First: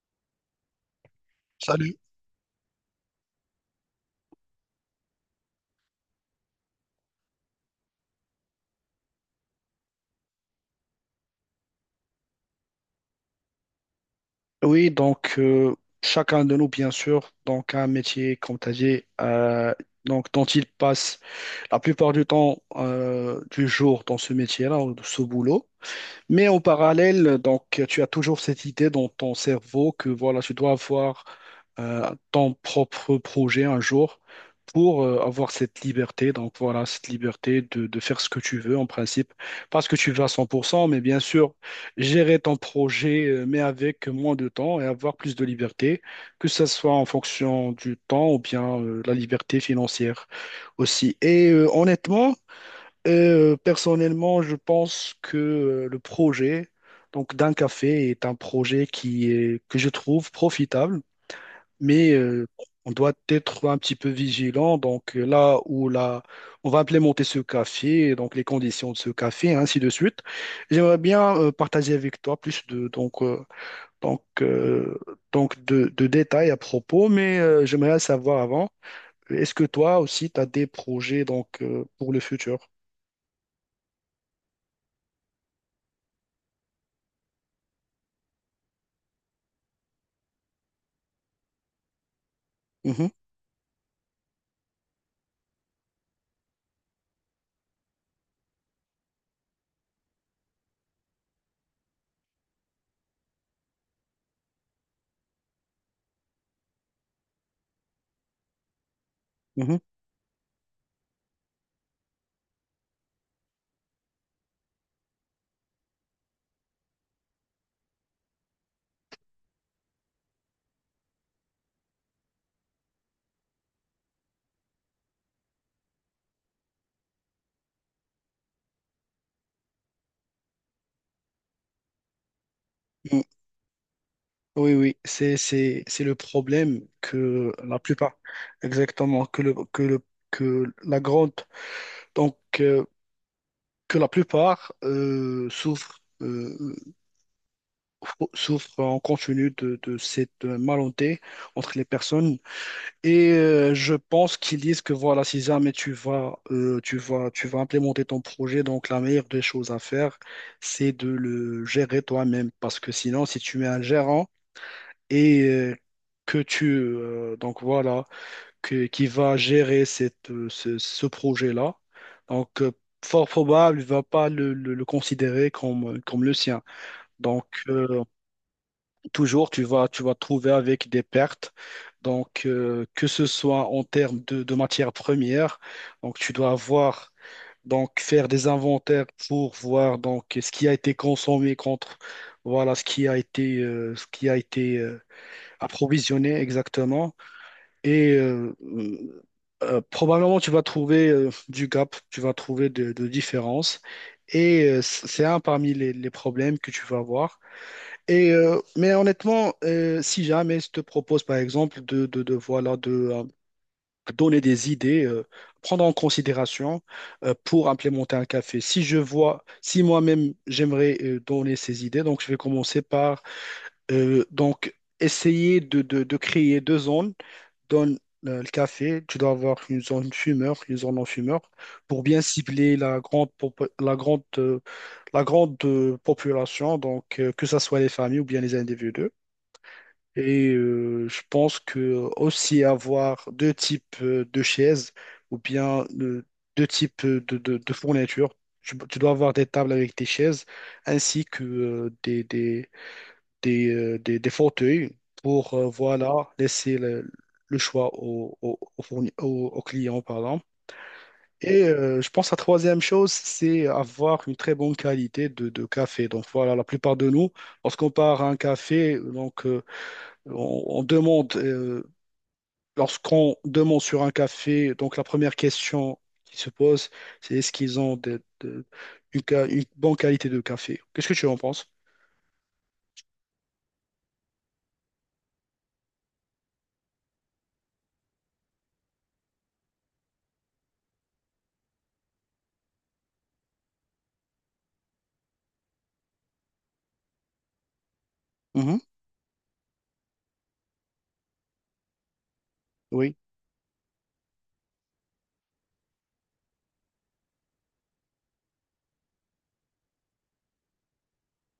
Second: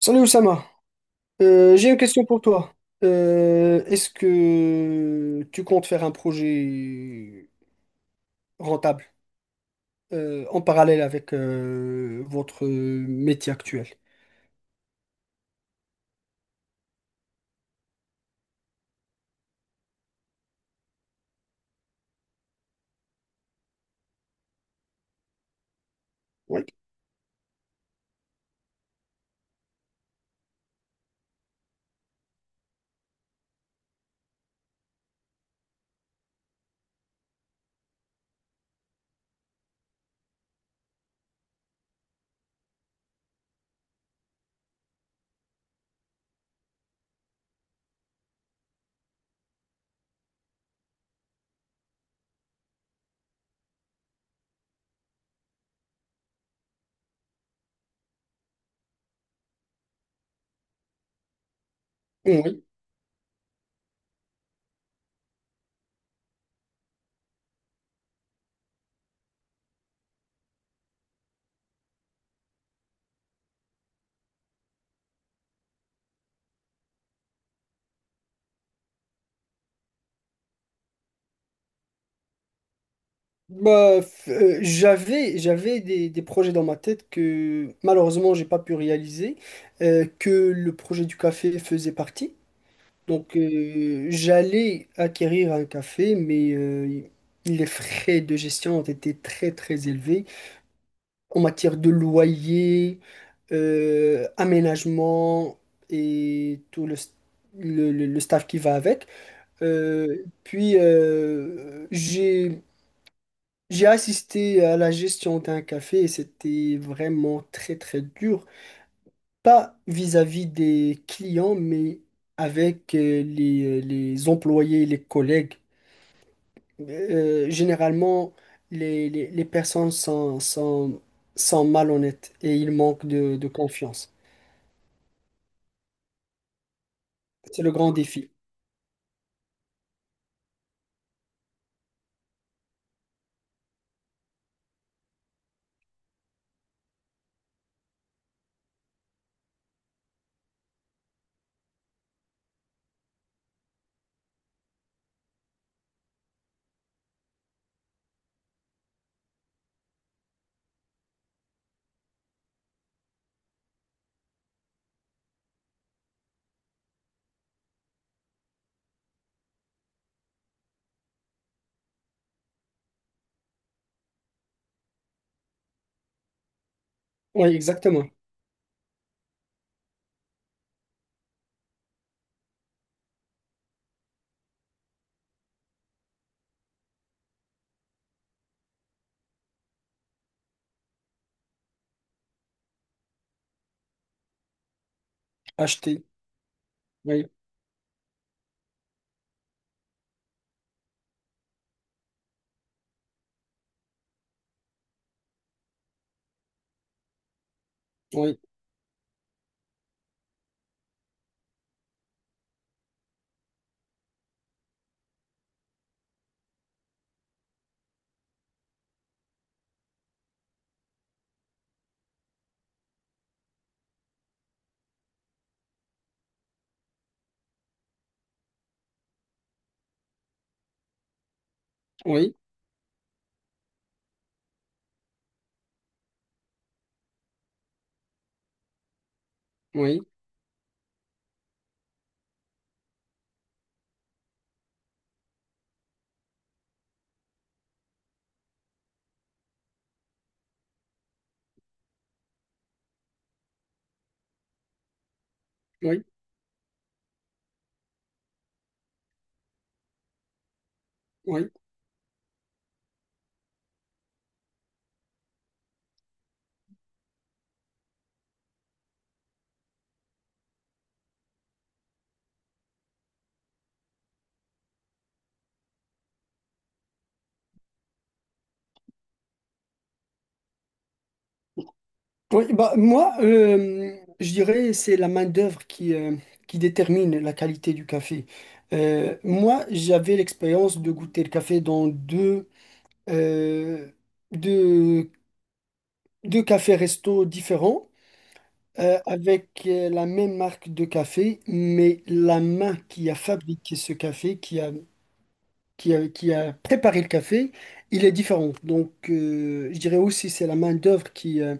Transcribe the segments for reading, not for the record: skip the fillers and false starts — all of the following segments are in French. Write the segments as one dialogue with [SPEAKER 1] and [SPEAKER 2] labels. [SPEAKER 1] Salut Oussama. J'ai une
[SPEAKER 2] Salut.
[SPEAKER 1] question pour toi. Est-ce que tu comptes faire un projet rentable en parallèle avec votre métier actuel?
[SPEAKER 2] Oui, donc, chacun de nous, bien sûr, donc a un métier, comme tu as dit, donc, dont il passe la plupart du temps, du jour dans ce métier-là, ou de ce boulot. Mais en
[SPEAKER 1] Oui.
[SPEAKER 2] parallèle, donc, tu as toujours cette idée dans ton cerveau que voilà, tu dois avoir ton propre projet un jour pour avoir cette liberté. Donc voilà, cette liberté de faire ce que tu veux en principe, pas ce que tu veux à 100%, mais bien sûr, gérer ton projet, mais avec moins de temps et avoir plus de liberté, que ce soit en fonction du temps ou bien la liberté financière aussi. Et honnêtement, personnellement, je pense que le projet donc d'un café est un projet qui est, que je trouve profitable, mais
[SPEAKER 1] Oui.
[SPEAKER 2] on doit être un petit peu vigilant. Donc là où là, on va implémenter ce café, donc les conditions de ce café, ainsi de suite. J'aimerais bien partager avec toi plus de donc donc euh, donc de détails à propos, mais j'aimerais savoir avant, est-ce que toi aussi tu as des projets donc pour le futur?
[SPEAKER 1] J'avais des projets dans ma tête que malheureusement j'ai pas pu réaliser, que le projet du café faisait partie.
[SPEAKER 2] Mhm,
[SPEAKER 1] J'allais acquérir un café, mais les frais de gestion ont été très très élevés. En matière de loyer, aménagement et tout le staff qui va avec.
[SPEAKER 2] mhm.
[SPEAKER 1] Euh, puis, euh, j'ai, j'ai assisté à la gestion d'un café et c'était vraiment très, très dur. Pas vis-à-vis des clients, mais avec les employés et les collègues. Généralement, les personnes sont malhonnêtes et ils manquent de confiance.
[SPEAKER 2] Oui, oui, c'est le problème que
[SPEAKER 1] C'est le
[SPEAKER 2] la
[SPEAKER 1] grand
[SPEAKER 2] plupart,
[SPEAKER 1] défi.
[SPEAKER 2] exactement, que le, que le, que la grande, donc, que la plupart souffrent, souffrent en continu de cette malentente entre les personnes. Et je pense qu'ils disent que voilà, si jamais tu vas implémenter ton projet, donc la meilleure des choses à faire, c'est de le gérer toi-même. Parce que sinon, si tu mets un gérant, et que tu donc voilà que, qui va gérer cette, ce projet-là. Donc fort probable, il va pas le considérer comme, comme le sien. Donc
[SPEAKER 1] Oui, exactement.
[SPEAKER 2] toujours tu vas te trouver avec des pertes. Donc que ce soit en termes de matières premières, donc tu dois avoir donc faire des inventaires pour voir donc ce qui a été consommé contre voilà ce qui a été
[SPEAKER 1] Acheter.
[SPEAKER 2] approvisionner exactement.
[SPEAKER 1] Oui,
[SPEAKER 2] Et probablement, tu vas trouver du gap, tu vas trouver de différences. Et c'est un parmi les problèmes que tu vas avoir. Et,
[SPEAKER 1] oui,
[SPEAKER 2] mais honnêtement, si jamais je te propose, par exemple, voilà, de donner des idées, prendre en considération pour implémenter un café. Si je vois, si moi-même, j'aimerais donner ces idées, donc je vais commencer par donc, essayer de créer deux zones donnes le café, tu dois avoir une zone fumeur, une zone non-fumeur, pour bien
[SPEAKER 1] oui,
[SPEAKER 2] cibler la grande population, donc que ce soit les familles ou bien les individus.
[SPEAKER 1] oui,
[SPEAKER 2] Et je pense que aussi avoir deux types de chaises ou bien deux types de fournitures. Tu dois avoir des tables avec des chaises ainsi que des fauteuils pour
[SPEAKER 1] oui,
[SPEAKER 2] voilà, laisser le choix au client, pardon.
[SPEAKER 1] oui.
[SPEAKER 2] Et je pense la troisième chose, c'est avoir une très bonne qualité de café. Donc voilà, la plupart de nous, lorsqu'on part à un café, donc on demande, lorsqu'on demande sur un café, donc la première question qui se pose, c'est est-ce qu'ils ont une bonne qualité de café? Qu'est-ce que tu en penses?
[SPEAKER 1] Oui, bah, moi, euh, je dirais c'est la main-d'œuvre qui détermine la qualité du café. Moi, j'avais l'expérience de goûter le café dans euh, deux, deux cafés restos différents.
[SPEAKER 2] Mhm.
[SPEAKER 1] Avec la même marque de café, mais la main qui a
[SPEAKER 2] Oui,
[SPEAKER 1] fabriqué ce café, qui a préparé le café, il est différent. Je dirais aussi c'est la main-d'œuvre qui, euh,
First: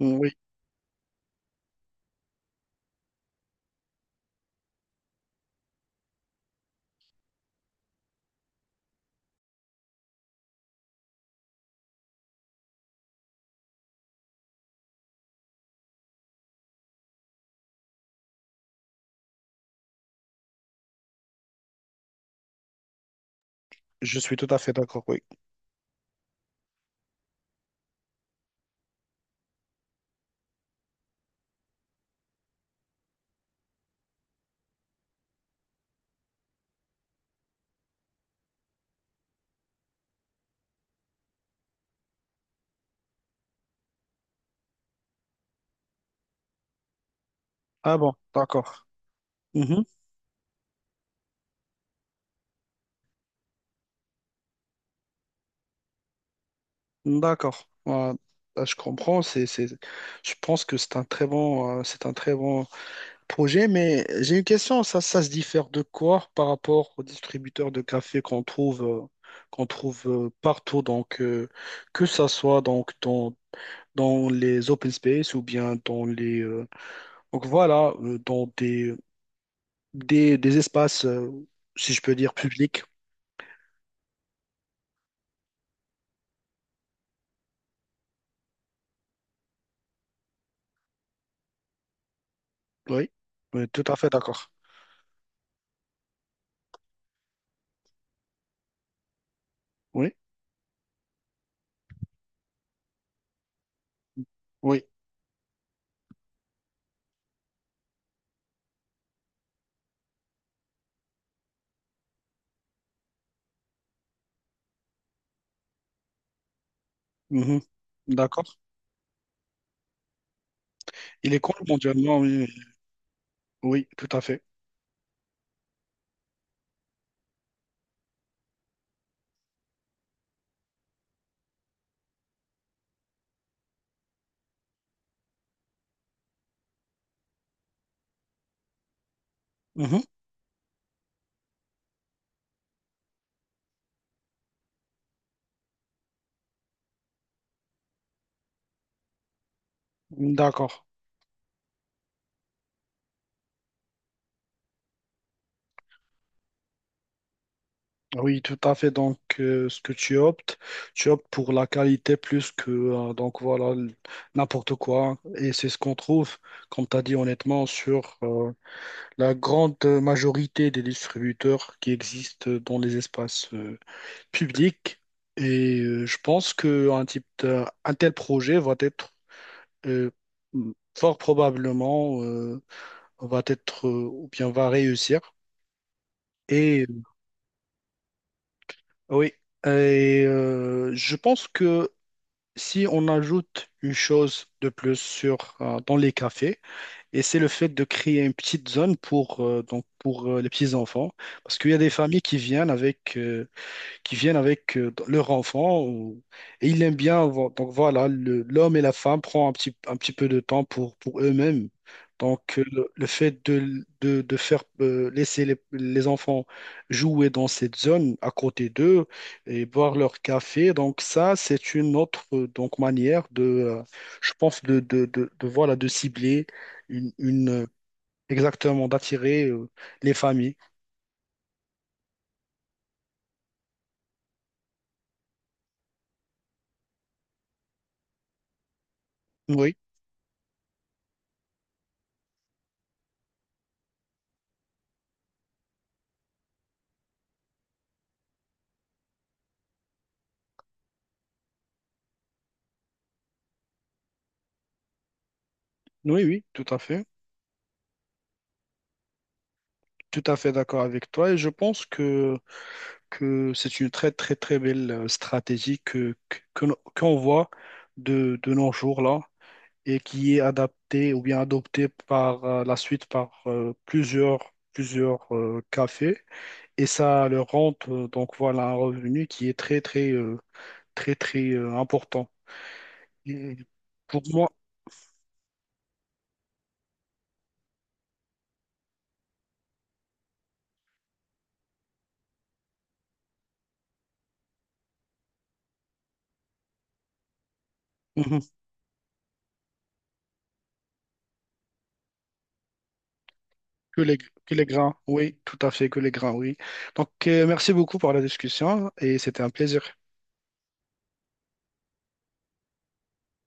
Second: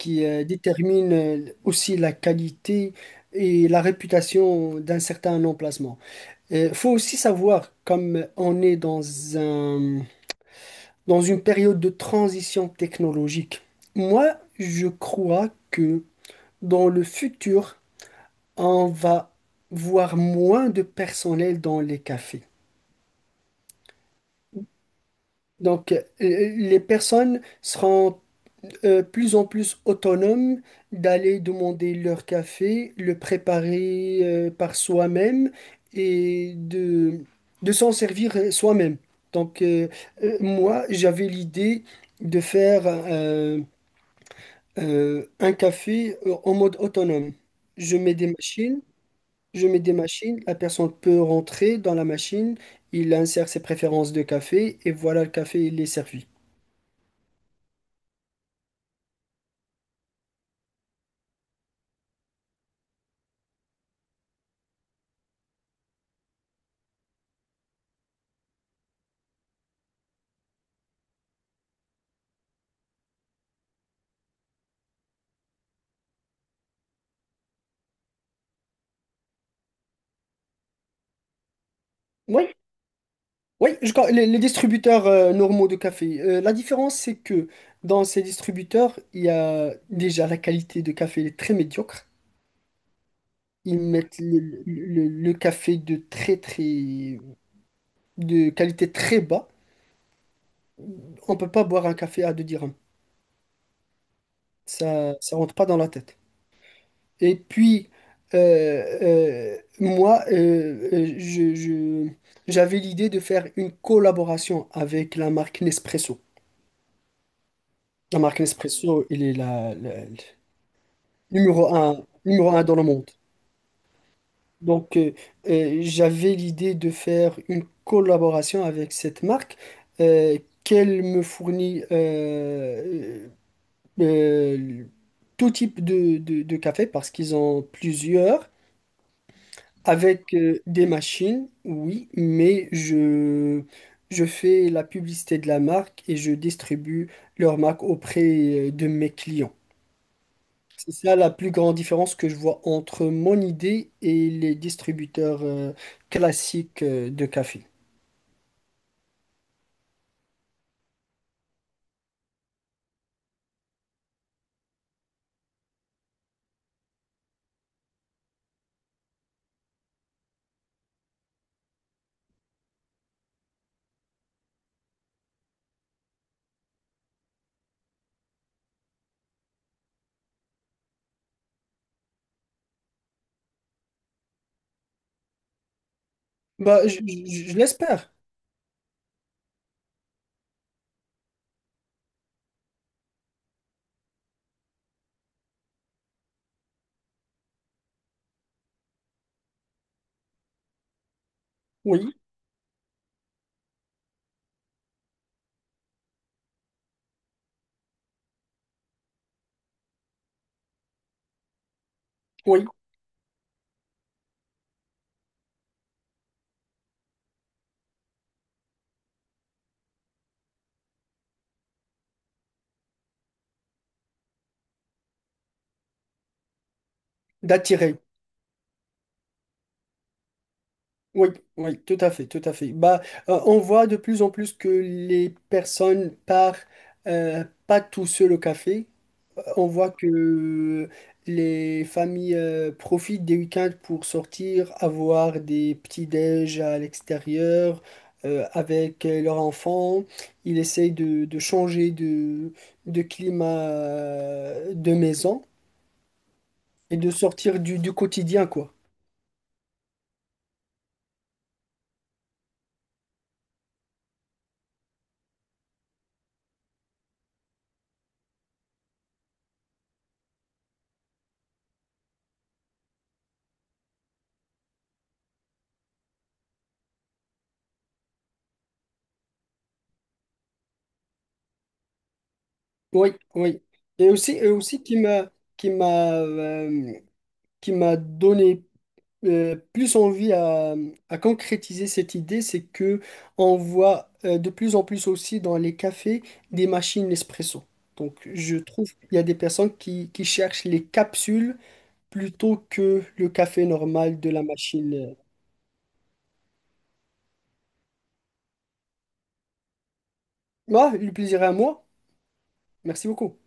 [SPEAKER 2] mmh, oui,
[SPEAKER 1] euh, détermine aussi la qualité et la réputation d'un certain emplacement. Il faut aussi savoir, comme on est dans un, dans une période de transition technologique, moi, je crois que dans le futur, on va voir moins de personnel dans les cafés.
[SPEAKER 2] je suis tout à fait d'accord. Oui.
[SPEAKER 1] Les personnes seront plus en plus autonomes d'aller demander leur café, le préparer par soi-même et de s'en servir soi-même. Donc, euh, Moi, j'avais l'idée de faire un café en mode autonome.
[SPEAKER 2] Ah
[SPEAKER 1] Je
[SPEAKER 2] bon,
[SPEAKER 1] mets des machines.
[SPEAKER 2] d'accord.
[SPEAKER 1] Je mets
[SPEAKER 2] Mhm.
[SPEAKER 1] des machines, la personne peut rentrer dans la machine, il insère ses préférences de café et voilà, le café, il est servi.
[SPEAKER 2] D'accord. Voilà. Là, je comprends. Je pense que c'est un très bon projet, mais j'ai une question. Ça se diffère de quoi par rapport aux distributeurs de café qu'on trouve partout. Donc, que ça soit donc dans les open space ou bien donc voilà, dans des espaces, si je peux dire,
[SPEAKER 1] Oui,
[SPEAKER 2] publics.
[SPEAKER 1] oui. Les distributeurs normaux de café. La différence, c'est que dans ces distributeurs, il y a déjà la qualité de café, elle est très médiocre.
[SPEAKER 2] Oui, oui,
[SPEAKER 1] Ils
[SPEAKER 2] tout à fait
[SPEAKER 1] mettent
[SPEAKER 2] d'accord.
[SPEAKER 1] le café de très très de qualité très bas.
[SPEAKER 2] Oui,
[SPEAKER 1] On peut pas boire un café à 2 dirhams.
[SPEAKER 2] oui.
[SPEAKER 1] Ça rentre pas dans la tête. Et puis, euh, moi, je- J'avais l'idée de faire une collaboration avec la marque Nespresso.
[SPEAKER 2] Mhm.
[SPEAKER 1] La marque
[SPEAKER 2] D'accord.
[SPEAKER 1] Nespresso, il est le
[SPEAKER 2] Il est connu mondialement, oui,
[SPEAKER 1] numéro un dans le monde.
[SPEAKER 2] oui, tout à fait.
[SPEAKER 1] Donc, euh, J'avais l'idée de faire une collaboration avec cette marque euh, qu'elle me fournit euh, tout type de café parce qu'ils ont plusieurs.
[SPEAKER 2] Mhm.
[SPEAKER 1] Avec des machines, oui, mais je fais la publicité de la marque et je distribue leur marque auprès de mes clients.
[SPEAKER 2] D'accord.
[SPEAKER 1] C'est ça la plus grande différence que je vois entre mon idée et les distributeurs classiques de café.
[SPEAKER 2] Oui, tout à fait. Donc, ce que tu optes pour la qualité plus que, donc voilà, n'importe quoi. Et c'est ce qu'on trouve, comme tu as dit honnêtement, sur la grande majorité des distributeurs qui existent dans les espaces publics. Et je pense qu'un un tel projet va être euh, fort probablement. Ou bien on va réussir. Et
[SPEAKER 1] Je l'espère,
[SPEAKER 2] oui, et, je pense que si on ajoute une chose de plus sur, dans les cafés, et c'est le fait de créer une petite zone pour, donc pour les petits enfants, parce qu'il y a des
[SPEAKER 1] oui,
[SPEAKER 2] familles qui viennent avec leur enfant et ils l'aiment bien. Donc voilà, l'homme et la femme prend un petit peu de temps pour eux-mêmes. Donc
[SPEAKER 1] oui,
[SPEAKER 2] le fait de faire laisser les enfants jouer dans cette zone à côté d'eux et boire leur café, donc ça c'est une autre donc manière de, je pense voilà de cibler une, une, euh,
[SPEAKER 1] d'attirer.
[SPEAKER 2] exactement d'attirer les familles.
[SPEAKER 1] Oui, oui, tout à fait, tout à fait. On voit de plus en plus que les personnes partent pas tout seul au café. On
[SPEAKER 2] Oui,
[SPEAKER 1] voit que les familles profitent des week-ends pour sortir, avoir des petits-déj à l'extérieur avec leurs enfants. Ils essayent de changer de climat de maison
[SPEAKER 2] oui, oui, tout à
[SPEAKER 1] et
[SPEAKER 2] fait.
[SPEAKER 1] de sortir du quotidien, quoi.
[SPEAKER 2] Tout à fait d'accord avec toi et je pense que c'est une très très très belle stratégie que no- qu'on voit de nos jours là et qui est adaptée ou bien adoptée par la suite par plusieurs cafés et ça leur rend donc voilà un revenu qui est très très très très important.
[SPEAKER 1] Oui,
[SPEAKER 2] Et
[SPEAKER 1] oui. Et
[SPEAKER 2] pour
[SPEAKER 1] aussi,
[SPEAKER 2] moi,
[SPEAKER 1] qui m'a euh, qui m'a donné plus envie à concrétiser cette idée, c'est que on voit de plus en plus aussi dans les cafés des machines espresso. Donc
[SPEAKER 2] mhm,
[SPEAKER 1] je trouve qu'il y a des personnes qui cherchent les capsules plutôt que le café normal de la
[SPEAKER 2] que les grains,
[SPEAKER 1] machine.
[SPEAKER 2] oui, tout à fait, que les grains, oui. Donc merci beaucoup pour la discussion et c'était un plaisir.
[SPEAKER 1] Moi, le plaisir est à moi. Merci beaucoup.